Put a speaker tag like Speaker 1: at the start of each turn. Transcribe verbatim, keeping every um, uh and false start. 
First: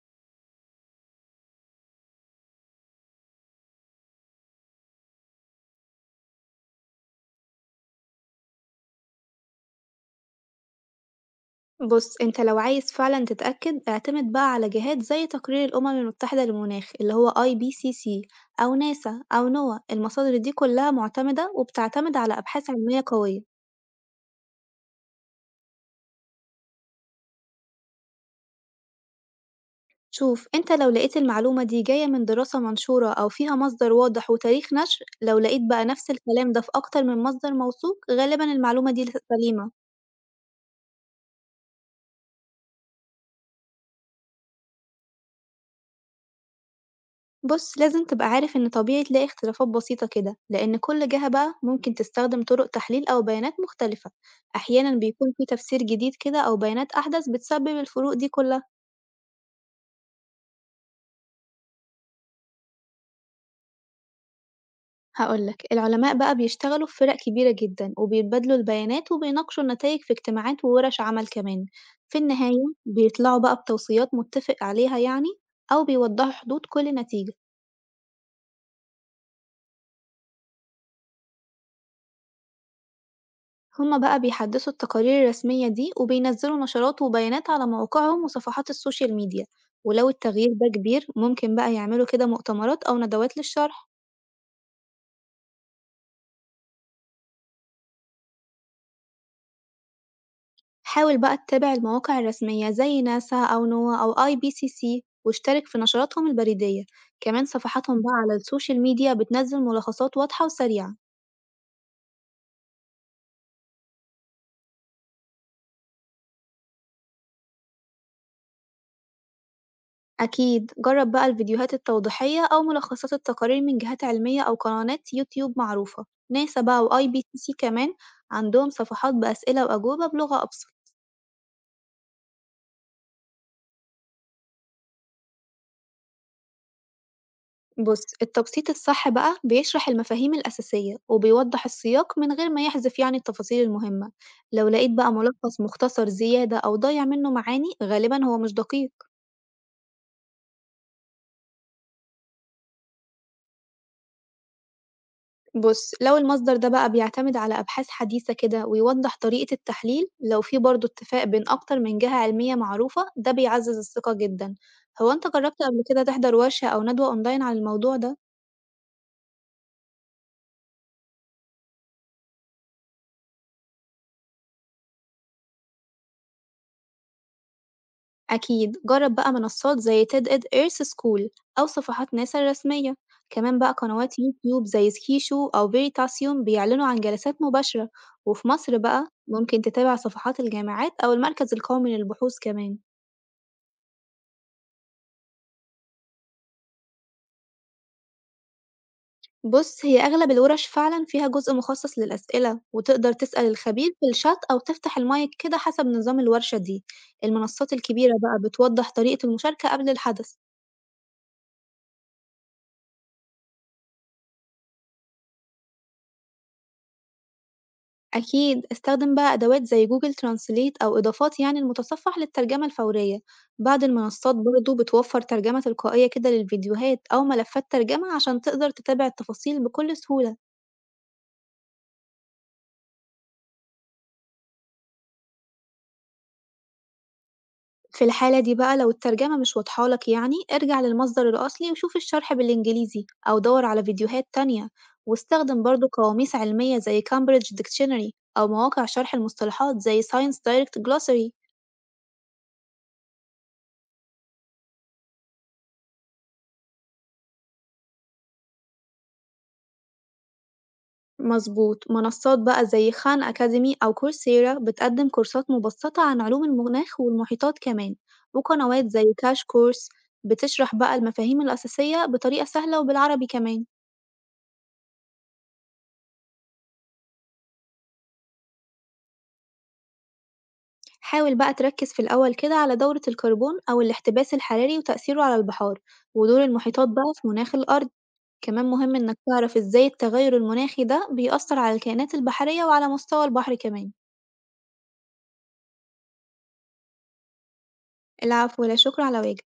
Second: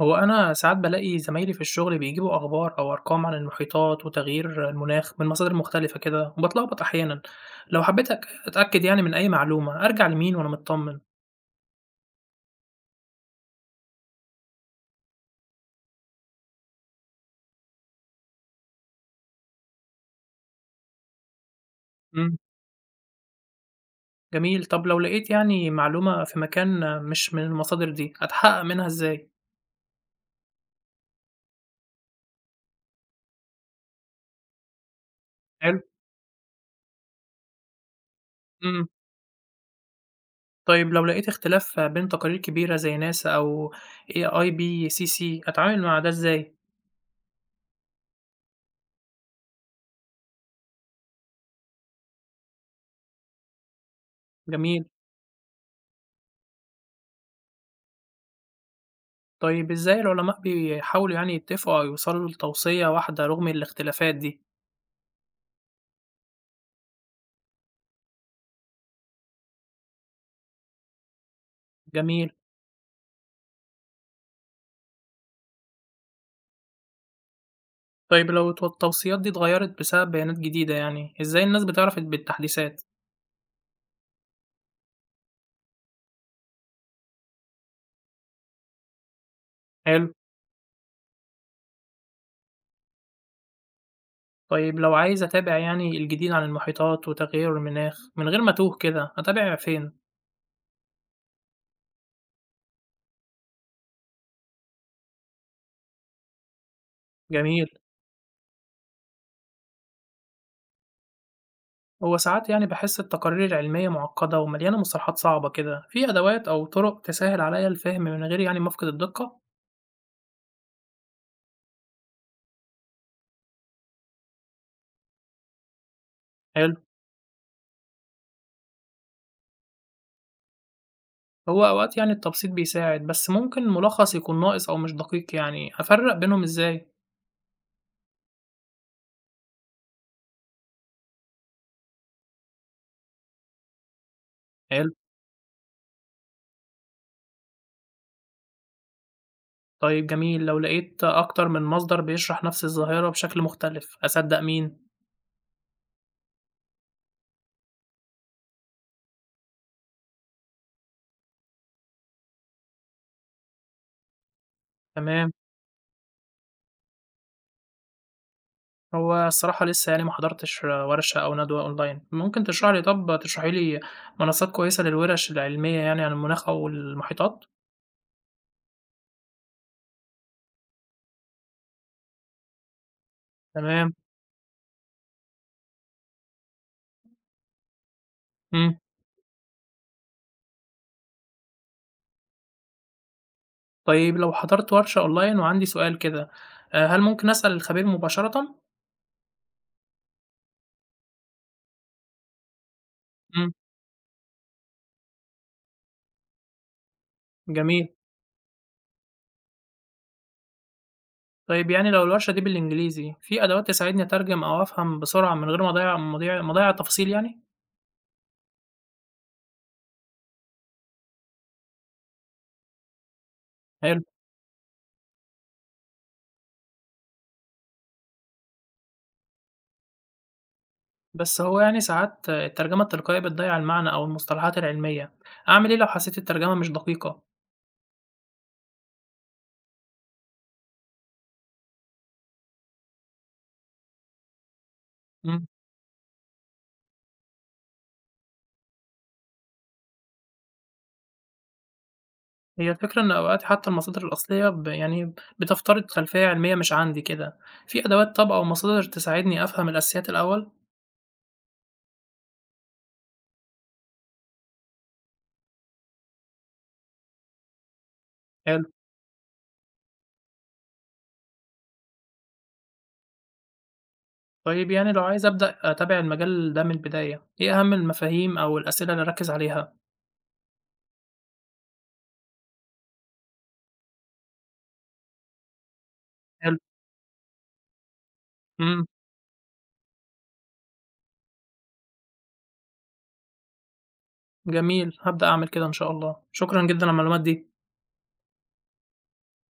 Speaker 1: هو أنا ساعات بالاقي زمايلي في الشغل بيجيبوا أخبار أو أرقام عن المحيطات وتغيير المناخ من مصادر مختلفة كده وبتلخبط أحيانا، لو حبيت أك- أتأكد يعني من أي معلومة أرجع لمين وأنا مطمن؟
Speaker 2: بُص، أنت لو عايز فعلًا تتأكد، اعتمد بقى على جهات زي تقرير الأمم المتحدة للمناخ اللي هو I P C C أو ناسا أو نوا، المصادر دي كلها معتمدة وبتعتمد على
Speaker 1: مم.
Speaker 2: أبحاث علمية قوية.
Speaker 1: جميل، طب لو لقيت يعني معلومة في مكان مش من المصادر دي أتحقق منها إزاي؟
Speaker 2: شوف، أنت لو لقيت المعلومة دي جاية من دراسة منشورة أو فيها مصدر واضح وتاريخ نشر، لو لقيت
Speaker 1: حلو؟
Speaker 2: بقى نفس الكلام ده في أكتر من مصدر موثوق، غالبًا
Speaker 1: مم.
Speaker 2: المعلومة دي ل سليمة.
Speaker 1: طيب لو لقيت اختلاف بين تقارير كبيرة زي ناسا أو اي بي سي سي أتعامل مع ده إزاي؟
Speaker 2: بُص، لازم تبقى عارف إن طبيعي تلاقي اختلافات بسيطة كده، لإن كل جهة بقى ممكن تستخدم طرق تحليل أو بيانات مختلفة،
Speaker 1: جميل.
Speaker 2: أحيانًا بيكون في تفسير جديد كده أو بيانات أحدث بتسبب الفروق دي كلها.
Speaker 1: طيب إزاي العلماء بيحاولوا يعني يتفقوا أو يوصلوا لتوصية واحدة رغم الاختلافات دي؟
Speaker 2: هاقول لك، العلماء بقى بيشتغلوا في فرق كبيرة جدًا وبيتبادلوا البيانات وبيناقشوا النتائج في اجتماعات وورش عمل كمان. في
Speaker 1: جميل.
Speaker 2: النهاية بيطلعوا بقى بتوصيات متفق عليها يعني، أو بيوضحوا حدود كل نتيجة.
Speaker 1: طيب لو التو التوصيات دي اتغيّرت بسبب بيانات جديدة يعني، إزاي الناس بتعرف بالتحديثات؟
Speaker 2: هما بقى بيحدثوا التقارير الرسمية دي وبينزلوا نشرات وبيانات على مواقعهم وصفحات السوشيال ميديا،
Speaker 1: حلو.
Speaker 2: ولو التغيير ده كبير ممكن بقى يعملوا كده مؤتمرات أو ندوات للشرح.
Speaker 1: طيب لو عايز أتابع يعني الجديد عن المحيطات وتغير المناخ من غير ما أتوه كده، أتابع فين؟
Speaker 2: حاول بقى تتابع المواقع الرسمية زي ناسا أو نوا أو اي بي سي سي واشترك في نشراتهم البريدية، كمان
Speaker 1: جميل.
Speaker 2: صفحاتهم بقى على السوشيال ميديا بتنزل ملخصات واضحة وسريعة.
Speaker 1: هو ساعات يعني باحس التقارير العلمية معقدة ومليانة مصطلحات صعبة كده، في أدوات أو طرق تسهّل عليَّ الفهم من غير يعني ما أفقد الدقة؟
Speaker 2: أكيد جرب بقى الفيديوهات التوضيحية أو ملخصات التقارير من جهات علمية أو قنوات يوتيوب معروفة، ناسا
Speaker 1: حلو.
Speaker 2: بقى وآي بي سي سي كمان عندهم صفحات بأسئلة وأجوبة بلغة أبسط.
Speaker 1: هو أوقات يعني التبسيط بيساعد، بس ممكن ملخص يكون ناقص أو مش دقيق يعني، أفرّق بينهم إزاي؟
Speaker 2: بص، التبسيط الصح بقى بيشرح المفاهيم الأساسية وبيوضح السياق من غير ما يحذف يعني التفاصيل المهمة، لو
Speaker 1: حلو.
Speaker 2: لقيت بقى ملخص مختصر زيادة أو ضايع منه معاني غالبا هو مش دقيق.
Speaker 1: طيب جميل، لو لقيت أكتر من مصدر بيشرح نفس الظاهرة بشكل مختلف، أصدّق مين؟
Speaker 2: بُص، لو المصدر ده بقى بيعتمد على أبحاث حديثة كده ويوضح طريقة التحليل، لو في برضه اتفاق بين أكتر من جهة علمية معروفة، ده بيعزّز الثقة جدًا. هو أنت
Speaker 1: تمام.
Speaker 2: جرّبت قبل كده تحضر ورشة أو ندوة أونلاين عن الموضوع ده؟
Speaker 1: هو الصراحة لسه يعني ما حضرتش ورشة أو ندوة أونلاين، ممكن تشرح لي طب تشرحي لي منصات كويسة للورش العلمية يعني عن المناخ أو المحيطات؟
Speaker 2: أكيد، جرّب بقى منصات زي TEDx Earth School أو صفحات ناسا الرسمية، كمان بقى
Speaker 1: تمام،
Speaker 2: قنوات يوتيوب زي سكيشو أو فيريتاسيوم بيعلنوا عن جلسات مباشرة، وفي
Speaker 1: إمم،
Speaker 2: مصر بقى ممكن تتابع صفحات الجامعات أو المركز القومي للبحوث كمان.
Speaker 1: طيب لو حضرت ورشة أونلاين وعندي سؤال كده، آآ هل ممكن أسأل الخبير مباشرةً؟
Speaker 2: بُص، هي أغلب الورش فعلًا فيها جزء مخصص للأسئلة، وتقدر تسأل
Speaker 1: إمم.
Speaker 2: الخبير في الشات أو تفتح المايك كده حسب نظام الورشة دي. المنصات
Speaker 1: جميل،
Speaker 2: الكبيرة بقى بتوضح طريقة المشاركة قبل الحدث.
Speaker 1: طيب يعني لو الورشة دي بالإنجليزي، في أدوات تساعدني أترجم أو أفهم بسرعة من غير ما أضيّع مضيع مضيّع التفاصيل يعني؟
Speaker 2: أكيد استخدم بقى أدوات زي Google Translate أو إضافات يعني المتصفح للترجمة الفورية. بعض
Speaker 1: حلو.
Speaker 2: المنصات برضه بتوفر ترجمة تلقائية كده للفيديوهات أو ملفات ترجمة عشان تقدر تتابع التفاصيل بكل سهولة.
Speaker 1: بس هو يعني ساعات الترجمة التلقائية بتضيّع المعنى أو المصطلحات العلمية، أعمل إيه لو حسيت الترجمة مش دقيقة؟
Speaker 2: في الحالة دي بقى لو الترجمة مش واضحة لك يعني ارجع للمصدر الأصلي وشوف الشرح بالإنجليزي أو دور على فيديوهات تانية،
Speaker 1: إمم.
Speaker 2: واستخدم برضه قواميس علمية زي Cambridge Dictionary أو مواقع شرح المصطلحات زي Science Direct Glossary.
Speaker 1: هي الفكرة إن أوقات حتى المصادر الأصلية ب يعني بتفترض خلفية علمية مش عندي كده، في أدوات طب أو مصادر تساعدني أفهم الأساسيات الأول؟
Speaker 2: مظبوط، منصات بقى زي خان أكاديمي أو كورسيرا بتقدم كورسات مبسطة عن علوم المناخ والمحيطات كمان،
Speaker 1: حلو.
Speaker 2: وقنوات زي كاش كورس بتشرح بقى المفاهيم الأساسية بطريقة سهلة وبالعربي كمان.
Speaker 1: طيب يعني لو عايز أبدأ أتابع المجال ده من البداية، إيه أهم المفاهيم أو الأسئلة اللي أركّز عليها؟
Speaker 2: حاول بقى تركز في الأول كده على دورة الكربون أو الاحتباس الحراري وتأثيره على البحار ودور
Speaker 1: حلو،
Speaker 2: المحيطات بقى في مناخ الأرض، كمان
Speaker 1: إمم،
Speaker 2: مهم إنك تعرف إزاي التغير المناخي ده بيأثر على الكائنات البحرية وعلى مستوى البحر كمان.
Speaker 1: جميل، هابدأ أعمل كده إن شاء الله، شكرًا جدًا على المعلومات دي.
Speaker 2: العفو ولا شكر على واجب.